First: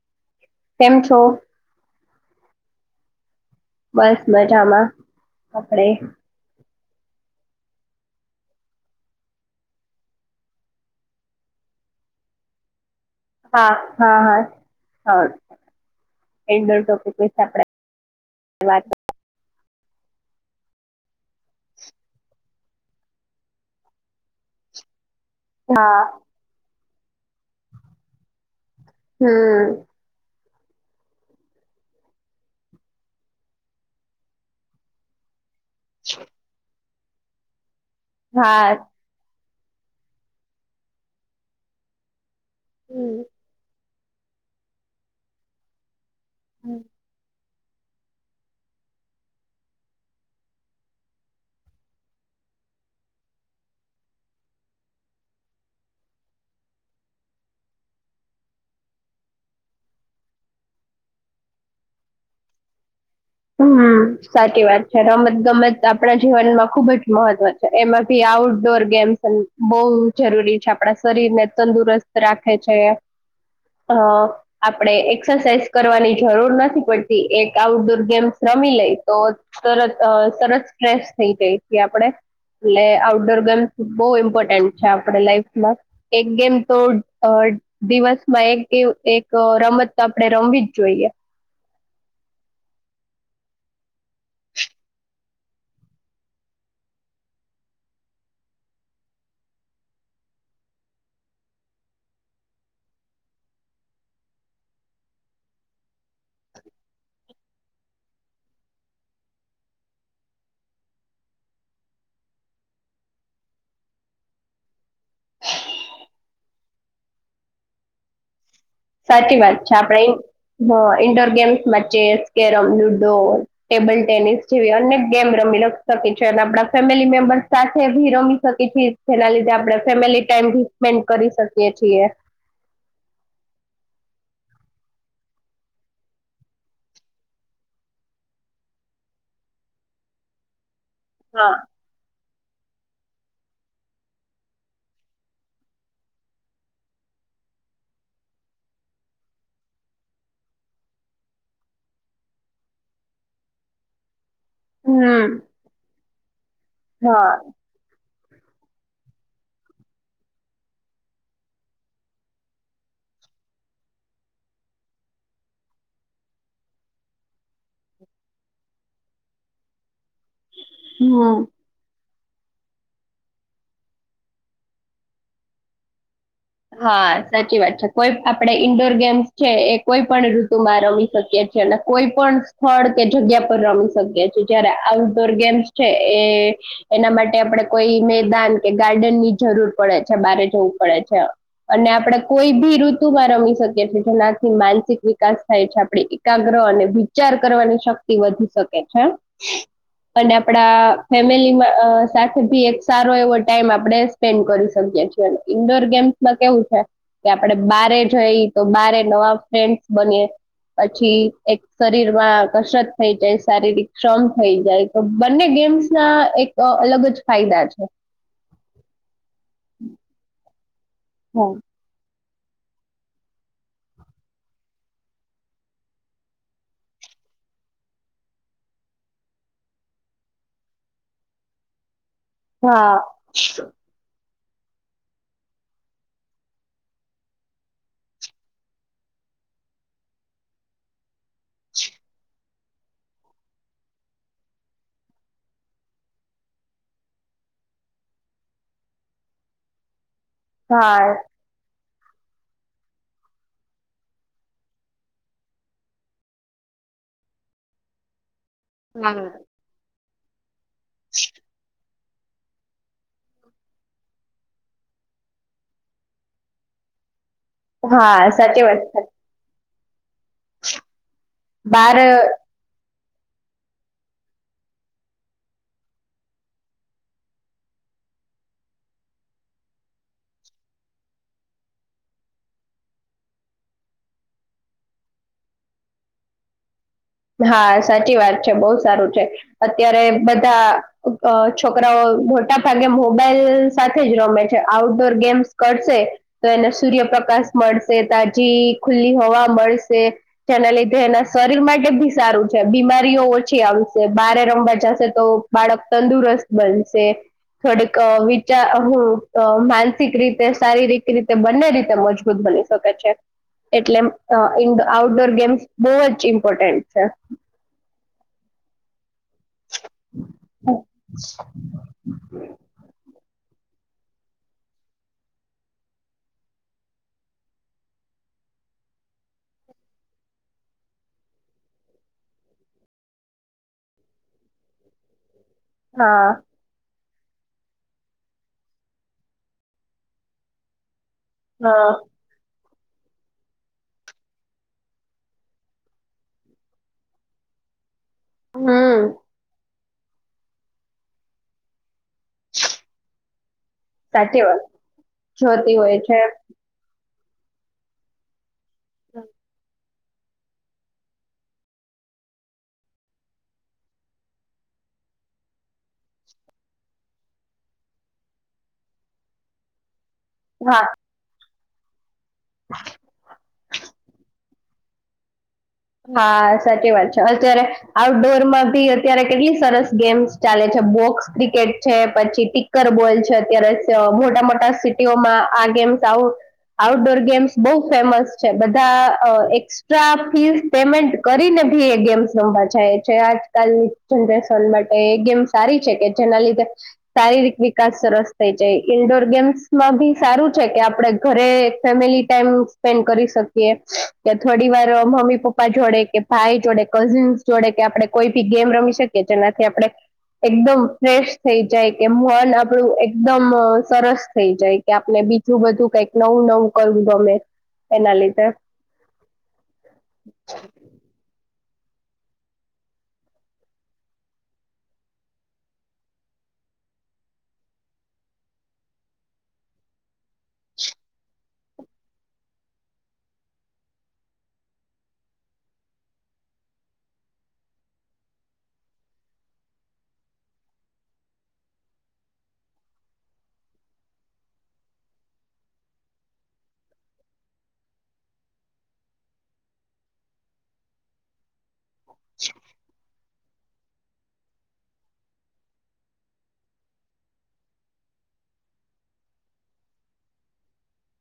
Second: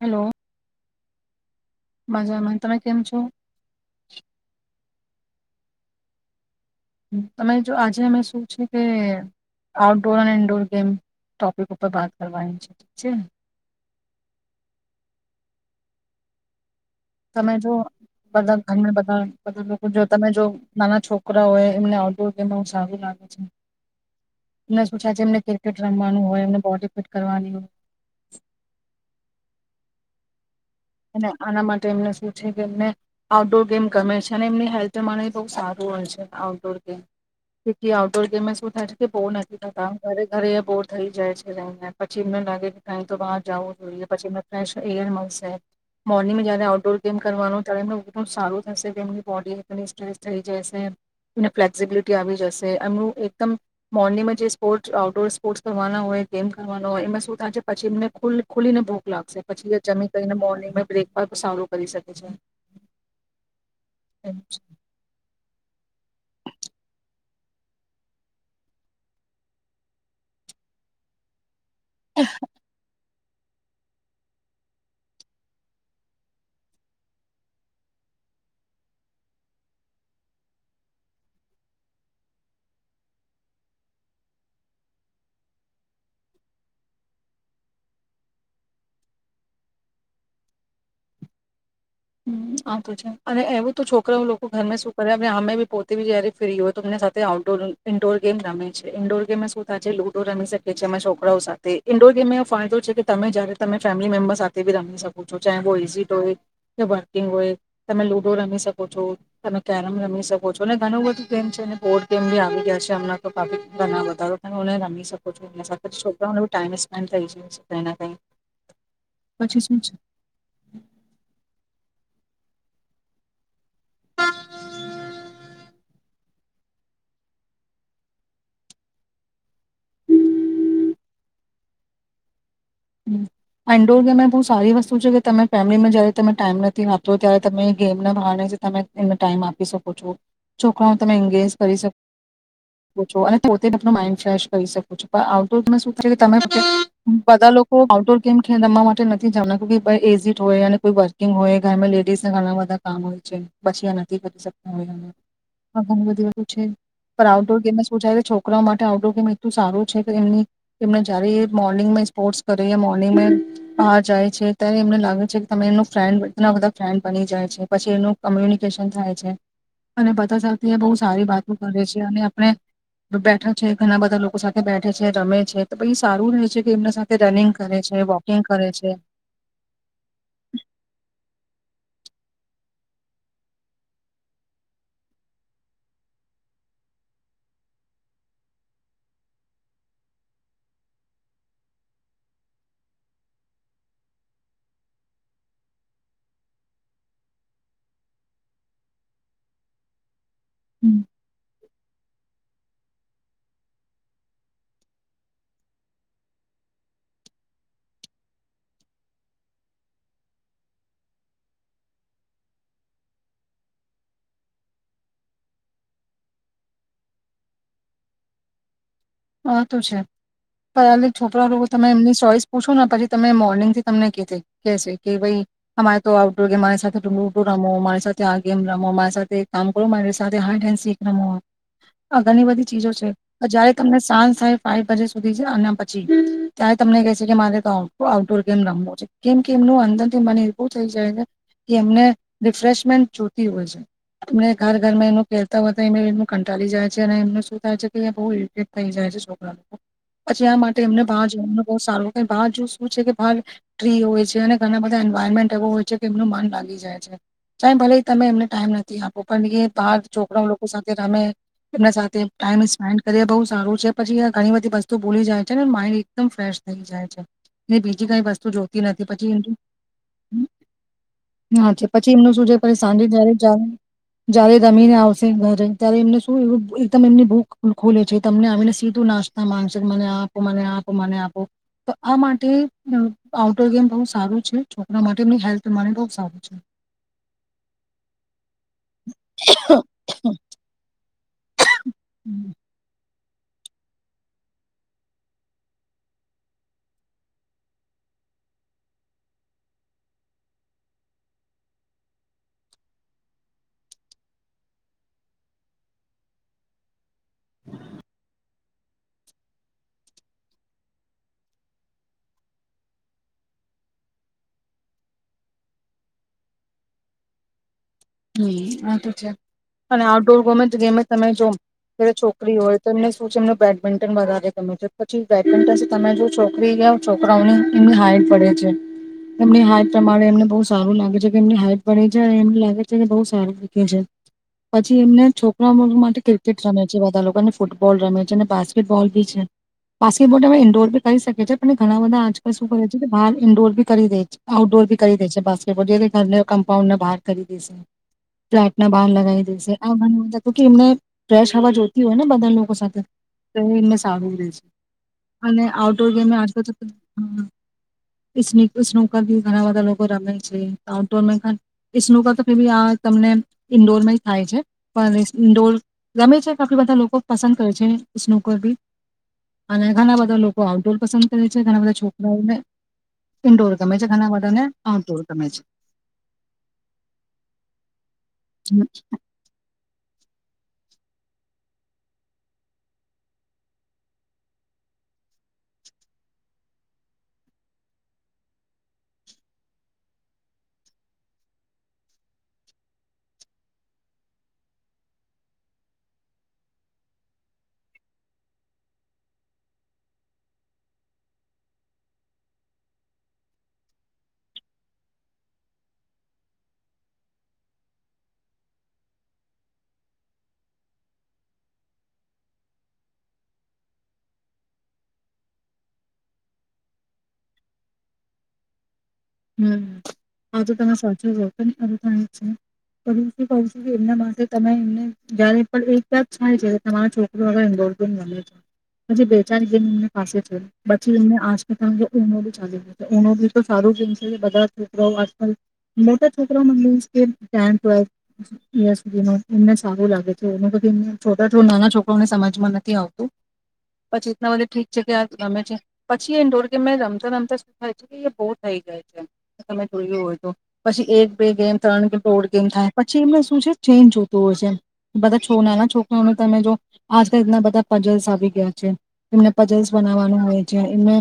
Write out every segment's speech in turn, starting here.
Hello. [unintelligible] છો. મજા મને તમે કેમ છો. બસ મજામાં. કપડે તમે જો આજે અમે શું છે, કે આઉટડોર અને ઇન્ડોર ગેમ ટોપિક ઉપર બાત કરવાની [unintelligible] છે. [inaudible] તમે આપણે જો બધા વાત ઘર બધા બધા લોકો જો તમે જો નાના છોકરા હોય એમને આઉટડોર ગેમ સારું લાગે છે. મને કરી. ક્રિકેટ હા રમવાનું હોય એમને બોડી ફટ કરવાની [inaudible] અને આના માટે એમને શું છે, કે એમને આઉટડોર ગેમ ગમે છે, અને એમની હેલ્થ માટે બહ સારું છે, outdoor game outdoor game હા થાય છે, કે [unintelligible] ઘરે ઘરે બોર થઈ જાય છે, લઈને પછી કેમમે લાગે કે કા હમ તો બહાર જાઓ થોડી પછીને ફ્રેશ એયર મળશે મોર્નિંગ જયારે હમ આઉટડોર ગેમ કરવાનું ત એમનું [unintelligible] સારું થશે કે એમની બોડી એકદમ સ્ટ્રેચ થઈ જશે. બ્રેકફ સારું કરી શકે છે. હમ સાચી વાત છે, રમત ગમત આપણા જીવનમાં ખુબ જ મહત્વ છે, એમાં ભી આઉટડોર ગેમ્સ બહુ જરૂરી છે, આપણા શરીરને તંદુરસ્ત રાખે છે. હ આપડે એક્સરસાઇઝ કરવાની જરૂર નથી પડતી એક આઉટડોર ગેમ્ રમી લઈ તો તરત સરત સ્ટ્રેસ થઈ જાય છે, આપણે એટલે આઉટડોર ગેમ્સ બહ ઇમ્પોર્ટન્ટ છે, આપણે લાાઈફમાં એક ગેમ તો દિવસમાં એક એક રમત તો આપણે રમવી જ જોઈએ. હ આ તો છે, અને એવું તો છોકરાઓ લોકો ઘરમે શું કરે અને અમે બી પોતે બી જય્યારે ફ્રી હોય તો અમને સાથે આઉટડોર ઇન્ડોર ગેમ રમે છે ઇન્ડોર ગેમેમે શું થાય છે, લુડો રમી શકીએીએ અમારા છોકરાઓ સાથે ઇન્ડોર ગેમ એો ફાયદો છે, કે તમે જ્યારે તમે ફેમિલી મેમ્બર સાથે બી રમી શકો છો ચાહે કોઈ ઇઝિટ હોય. કે વર્કિંગ હોય તમે લુડો રમી શકો છો તમે કેરમ રમી શકો છો અને ઘણું બધું ગેમ છે, બોર્ડ ગેમ બી આવી ગયા છે, હમણાં [unintelligible] ઘણા બધા તમે રમી શકો છો એમની સાથે છોકરાઓને બી ટાઈમ સ્પેન્ડ થઈ જાય છે, કઈ કઈ સાચી વાત પછી છે, શું આપડે indoor games chess carrom ludo table tennis જેવી અનેક ગેમ રમી શકી છેએ અને આપ ફેમિલી [unintelligible] સાથે ભી રમી શકી છીએ જેના લીધે આપણે ફેમિલી ટાઈમ ભી સ્પેન્ડ કરી શકીએ છીએ. ઇન્ડોર ગેમે એ બહુ સારી વસ્તુ છે, કે તમે ફેમિલીમાં જયારે તમે ટાઈમ નથી આપતો ત્યારે તમે ગેમના ભણે તમે એને ટાઈમ આપી શકો છો. પણ હું તમે [unintelligible] હા કરી શકો. અનેતે માઇન્ડ ફ્રેશ કરી શકો છો પણ આઉટડોરમાં શું થ તમે બધા લોકો. તો આઉટડોર ગેમ ખેલ રમવા માટે નથી જાણ એઝીડ હોય અને કોઈ વર્કિંગ હોય ઘરમાં લેડીઝ ના ઘણા બધા કામ હોય છે પછી નથી કરી શકતા. હમ ઘણી બધી વાત છે, હા આઉટડોર ગેમ શુ [unintelligible] છોકરા માટે આઉટડોર ગેમ એટલું સારું છે, કે એમની એને જય મોર્નિંગ સ્પોર્ટ કરી મોર્નિંગ બહાર જાય છે, ત્યારે એમને લાગે છે, કે તમે એમનું ફ્રેન્ડ ઘ બધા ફ્રેન્ડ બની જાય છે, પછી એનું કમ્યુનિકેશન થાય છે. અને બધા સાથે બહુ સારી હમ વાતો કરે છે, અને અને બેઠા છે ઘણા બધા લોકો સાથે બેઠે છે રમે છે તો પી સારું રહે છે કે એમના હા સાથે રનિંગ સાચી વાત કરે છે કોઈ વોકિંગ આપડે કરે છે ઈન્ડોર ગેમ્સ છે એ કોઈ પણ ઋતુમાં રમી શકીએ શકી છીએ અને કોઈ પણ સ્થળ કે જગ્યા પર રમી શકીએ છેીએ જયારે આઉટડોર ગેમ્સ છે એ એના માટે આપણે કોઈ મેદાન કે ગાર્ડન ની જરૂર પડે છે બારે જવું પડે છે અને આપણે કોઈ બી ઋતુમાં રમી શકીએ છીએ જેનાથી માનસિક વિકાસ થાય છે આપણે એકાગ્ર અને વિચાર કરવાની શક્તિ વધી શકે છે અને આપડા હમ, ફેમિલીમાં સાથે ભી એક સારો એવો ટાઈમ આપણે સ્પેન્ડ કરી શકીએીએ અને ઇન્ડોર ગેમ માં કેવું છે કે આપડે બારે જઈ તો બારે નવા ફ્રેન્ડ બનીએ પછી એક શરીર માં કસરત થઈ જાય શારીરિક શમ થઈ જાય તો બંને ગેમ્સ ના એક અલગ જ ફાયદા છે હ તોું છે પર છોકરા લોકો હા તમે એમની ચોઈસ પૂછો પછી તમે મોર્નિંગ થી તમને કે કે ભાઈ અમારે તો આઉટડોર ગેમ મારી સાથેડું રમો મારી સાથે આ ગેમ રમો મારી સાથે કામ કરો મારી સાથે હન્ શીખ રમો આ ઘણી બધી ચીજો છે જ્યારે ચાન્સ થાય ફાઇવ બજે સુધી છે અને પછી ત્યારે તમને કહે છે કે મારે તો આઉટડોર ગેમ રમવો છે કેમ કે એમનું અંદર થી મને એવું થઈ જાય છે કે એમને રિફ્રેશમેન્ટ જોતી હોય છે એમને ઘર ઘરમાં એનું ખેલતા હોય તો એ એમ કંટાળી જાય છે અને એમને શું થાય છે કે બ કહીં જાય છે છોકરા લોકો પછી આ માટે હા એમને બહાર જોવા બહ સારું ક ભહાર જો શું છે કે ભાર ટ્રી હોય છે અને ઘણા બધા એન્વાયરમેન્ટ એવો હોય છે કે એમનું મન લાગી જાય છે સા ભલે તમે એમને ટાઈમ નથી આપો હા પણ બહાર છોકરા લોકો સાથે રામે એમના સાથે ટાઈમ સ્પેન્ડ કર બઉ સારું છે પછી ઘણી બધી વસ્તુ ભોલી જાય છે ને માઇન્ડ એકદમ ફ્રેશ થઈ જાય છે બીજી કઈ હા વસ્તુ સાચી જોતી વાત છે નથી પછી હા છે બાર પછી એમનું શું સાંજે જ્યારે જ્યારે રમીને આવશે ઘરે ત્યારે એમને શું એકદમ એમની ભૂખ ખોલે છે તમને આવીને સીધું નાસ્તા માંગશે મને આપો મને આપો મને આપો તો આ માટે આઉટડોર ગેમ બહુ સારું છે છોકરા માટે એમની હેલ્થ માટે બહુ સારું છે હા સાચી વાત બહ સારું છે અત્યારે બધા અ છોકરાઓ હમ મોટા ભાગે મો મોબાઈલ સાથે જ રમે છે આઉટડોર ગેમ્સ કરશે તો એને સૂર્યપ્રકાશ મળશે તાજી ખુલ્લી હોવા મળશે જેના લીધે એના શરીર માટે બી સારું છે બીમારીઓ ઓછી આવશે બારે રમવા જશે તો બાળક તંદુરસ્ત બનશે થોડે ક હું માનસિક રીતે શારીરિક રીતે બંને રીતે મજબૂત બની શકે છે એટલેઇ આઉટડોર ગેમ્સ બહુ જ ઇમ્પોર્ટન્ટ અચ્છા હમ આ તો છે અને આઉટડોર ગમે ગેમે તમે જો છોકરી હોય તો એમને શું છે એમ બેડમિન્ટન વધારે ગમે છે પછી બેડમિન્ટન તમે જો છોકરીઓ છોકરાઓની એમની હાઈટ પડે છે એમની હાઈટ પ્રમાણે એમને બહ સારું લાગે છે કે એમની હાઈટ પે છે એમ લાગે જેને બહ સારુંીખ્યું છે પછી એમને છોક માટે હા ક્રિકેટ રમે બધા લોકો ને ફૂટબોલ રમે છે અને બાસ્કેટબોલ બી છે બાસ્ટબોલમાં ઇન્ડોરી કરી શકે છે પણ હા ઘણા બધા આજકાલ શું કરે છે કે બહ ન્ડોરી કરી દે છે આઉટડોર ભી કરી દે છે બાસ્કેટબોલ જે ઘરને કમપાઉન્ડ બાર કરી એ છે ફ્લેટ ના બહાર હમ લગાવી દેશે ભ એમને ફ્રેશ હવા જો હોય ને બધા લોકો સાથે તો એ એમને સારું સાચી રહેે વાત છે અને જોતી હોય આઉટડોર છે ગેમે આજકાલ તો હમ ને તો નોક દ ઘણા બધા લોકો મે છે ટાઉન ટાઉનનુંુકા ી આ તમને ઈન્ડોરમાં થાય છે પણ ઇન્ડોર ગમે છે કેટલી બધા લોકો પસંદ કરે છે સ્નુકર બી અને ઘણા બધા લોકો હા આઉટડોર પસંદ કરે ઘ બધાછો ઘર ઇડોર ગમે છે ઘના વાધા ને હા તો તમે છે હા સાચી વાત છે અત્યારે આઉટડોર માં ભી અત્યારે કેટલી સરસ ગેમ્સ ચાલે છે બોક્સ ક્રિકેટ છે પછી ટીકર બોલ છે અત્યારે મોટા મોટા સિટીઓમાં આ ગેમ્સ આઉટડોર ગેમ્સ બહુ ફેમસ છે બધા એક્સ્ટ્રા ફીસ પેમેન્ટ કરીને ભી એ ગેમ્સ રમવા જાય છે આજકાલની જનરેશન માટે એ ગેમ સારી છે કે જેના લીધે શારીરિક વિકાસ સરસ થઈ જાય ઈન્ડોર ગેમ્સમાં બી સારું છે કે આપડ ઘરે ફેમિલી ટાઈમ સ્પેન્ડ કરી શકીએ કે થોડી વાર મમ્મી પપ્પા પપ્પા જોડે કે ભાઈ જોડે કઝિન્સ જોડે કે આપડણે કોઈ બી ગેમ રમી શકીએ જેનાથી આપણે એકદમ ફ્રેશ થઈ જાય કે મન આપણું એકદમ સરસ થઈ જાય કે આપણે બીજું બધું કઈક નવું નવું કરવું ગમે એના લીધે હજુ તમે સાચી ક છું કે એમના માટે તમે એમને જારે પણ એક બાદ થાય છે તમારા છોકરોવે ઇોર ગ મળે છે પછી બે ચાર ગેમ એમ પાસે છે પછી એમ આી ચાલીનોી તો સાર બધા છોકરાઓ આજકાલ મોટા છોકરાઓ મ ટેથ ટવેથ સુધી એમને સારું લાગે છે એને પછી એમને છોટા થોું નાના છોકરાઓને સમજમાં નથી આવતું પછી એટલા બધા ઠીક છે કે આ રમે છે પછી એ ઇન્ડોર ગેમ રમતા રમતા શું થાય છે કે બહુ થઈ જાય છે તમે જોયું હોય તો પછી એક બે ગેમ ત્રણ કેમ દોઢ ગેમ થાય પછી એમને શું છે ચેન્જ જોતું હોય છે બધા છો નાના છોકરાઓને તમે જો આજકા રીતના બધા પજલ્સ આવી ગયા છે એમને પજલ્સ બનાવવાનું હોય છે એમને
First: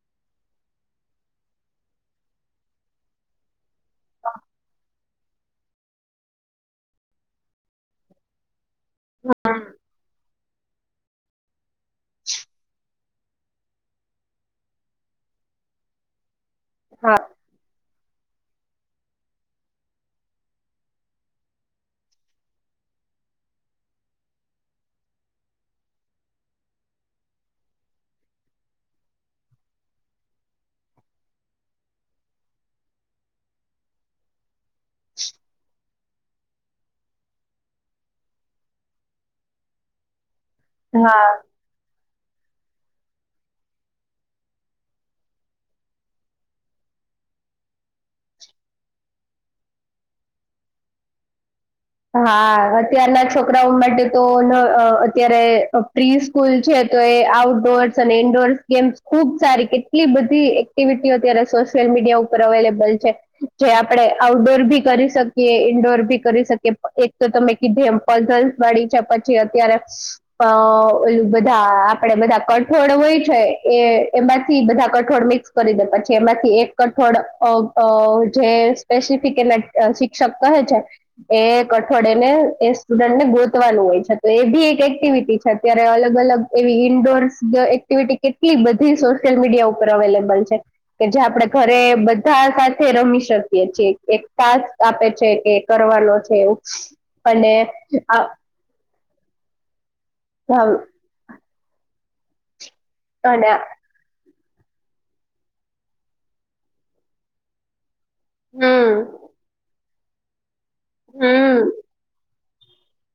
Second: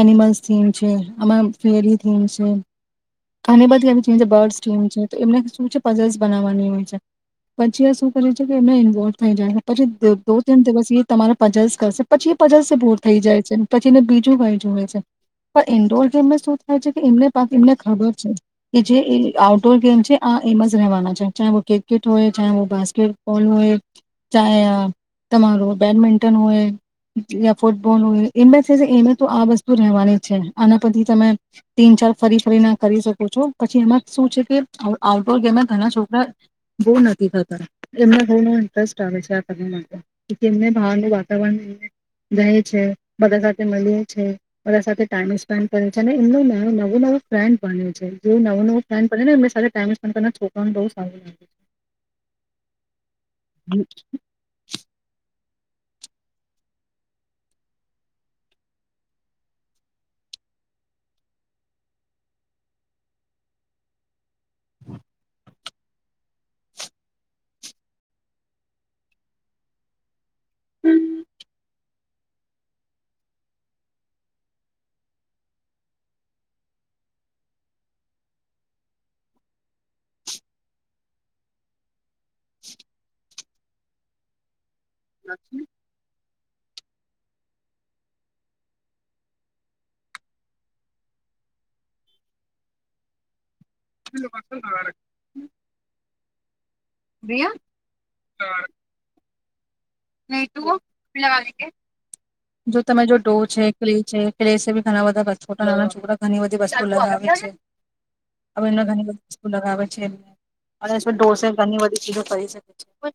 એનિમલ્સથીન છે આ ફરી છે અને બધા બર્ડ ટમ છે તો એમને શું છે પજરસ બનાવવાની હોય છે પછી એ શું કરે છે કે એને ઇન્વોલ્વ થઈ જાય પછી દો તણ દિવસ એ તમારા પચાસ પછી પજલ સે બોર થઈ જાય છે પછીને બીજું ક જુ હોય છે પણ ઇન્ડોર ગેમે થ છે કે હા એમને એમને ખબર એ જે આઉટડોર ગેમ છે આ એમ જ રહેવાના છે ચા ક્રિકેટ હોય ચા બાસ્કેટબોલ હોય ચા તમારો બેડમિન્ટન હોય યા ફૂટબોલ હોય એ એ તો આ વસ્તુ રહેવાની જ છે આના પરથી તમે તીન ચાર ફરી ફરી ના કરી શકો છો પછી એમાં શું છે કે આઉટડોર ગેમે ઘણા છો હ બોર નથી થતા એમને બહ ઇન્ટરેસ્ટ આવે છે આ માટે એમને ભાવ હા નું વાતાવરણ એમને જાય છે બધા સાથે મળએ છે બધા સાથે ટાઈમ સ્પેન્ડ કરે છે ને એમનું નવું નવો ફ્રેન્ડ બને્યો છે જે નવું નવું ફ્રેન્ડ બને ને એ ટાઈમ સ્પેન્ કર છોકરાઓને બ સારું લાગે છે હા અત્યારના છોકરાઓ માટે તો અત્યારે પ્રી સ્કૂલ છે તો એ આઉટડોર્સ અને ઇન્ડોર્સ ગેમ્સ ખુબ સારી કેટલી બધી એક્ટિવિટી અત્યારે સોશિયલ મીડિયા ઉપર અવેલેબલ છે જે આપણે આઉટડોર ભી કરી શકીએ ઇન્ડોર ભી કરી શકે એક તો તમે કીધી એમ પઝલ વાળી છે પછી અત્યારે અ ઓલું બધા આપડે બધા કઠોળ હોય છે એમાંથી બધા કઠોળ મિક્સ કરી દે પછી એમાંથી એક કઠોળ જે સ્પેસિફિક એના શિક્ષક કહે છે એ કઠોડે ને એ સ્ટુડન્ટ ને ગોતવાનું હોય છે તો એ બી એક એક્ટિવિટી છે અત્યારે અલગ અલગ એવી ઇન્ડોર એક્ટિવિટી કેટલી બધી સોશિયલ મીડિયા ઉપર અવેલેબલ છે કે જે આપડે ઘરે બધા સાથે રમી શકીએ એક ટાસ્ આપે છે કે કરવાનો છે એ અને આ નહી તુંલા વા કે જો તમે જો ડો અને છે કલી છે પ્લેસે બી ઘણા બધા છોકરા ઘણી બધી વસ્તુ લગાવે છે હવે એને હમ ઘણી બધી વસ્તુ લગાવે છે. અને ડોસે હમ ઘણી બધી ચીજો ખરી [unintelligible]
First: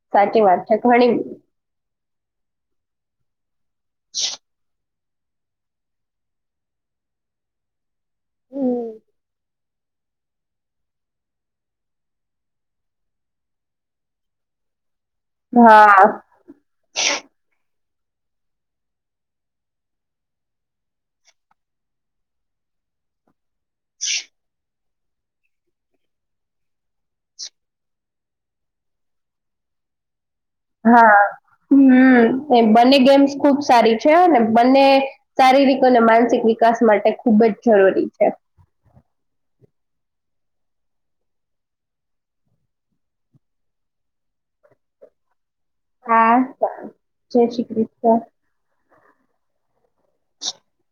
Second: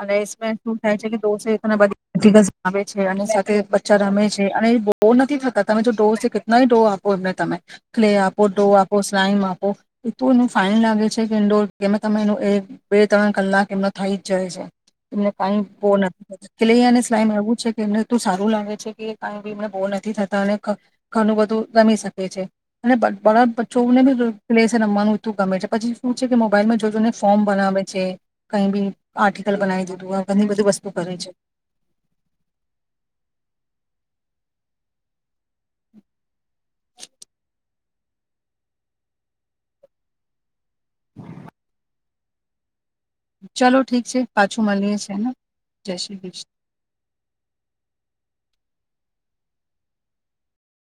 અરે સાચી વાત શું થાય છે ઘણી કે દોસે એતના બધ ઠીક છે. આવે છે અને સાથે રમે છે અને ડો નથી થતા તમે જો ડો કેટલાય ડો આપો એમને તમે ક્લે આપો ડો આપો સ્લામ આપો એ તોું એ ફાઈન લાગે છે કે ઇન્ડોર કે તમે એ બે ત્રણ કલાક એમનો થઈ જ જાય છે. એમને કઈ બહ હા નથીલેૈયાને સ્લાઈમાં આવવું એમને ત સારું લાગે છે કે કી એમને બોરનથી થતા અને ઘણું બધું રમી શકે છે અને બરા ને પ્લેસ રમવાનું એું ગમે છે પછી શું છે કે મોબાઈલમાં જોજને ફોર્મ બનાવે છે કઈ બી આર્ટિકલ બનાવી દીધું હોય હા હમ એ બ બંને ગેમ્સ ખુબ સારી છે ને બંને શારીરિક અને માનસિક વિકાસ માટે ખૂબ જ જરૂરી છે. ચાલો ઠીક છે પાછું મળીએ છેને. હા જય શ્રી કૃષ્. [inaudible]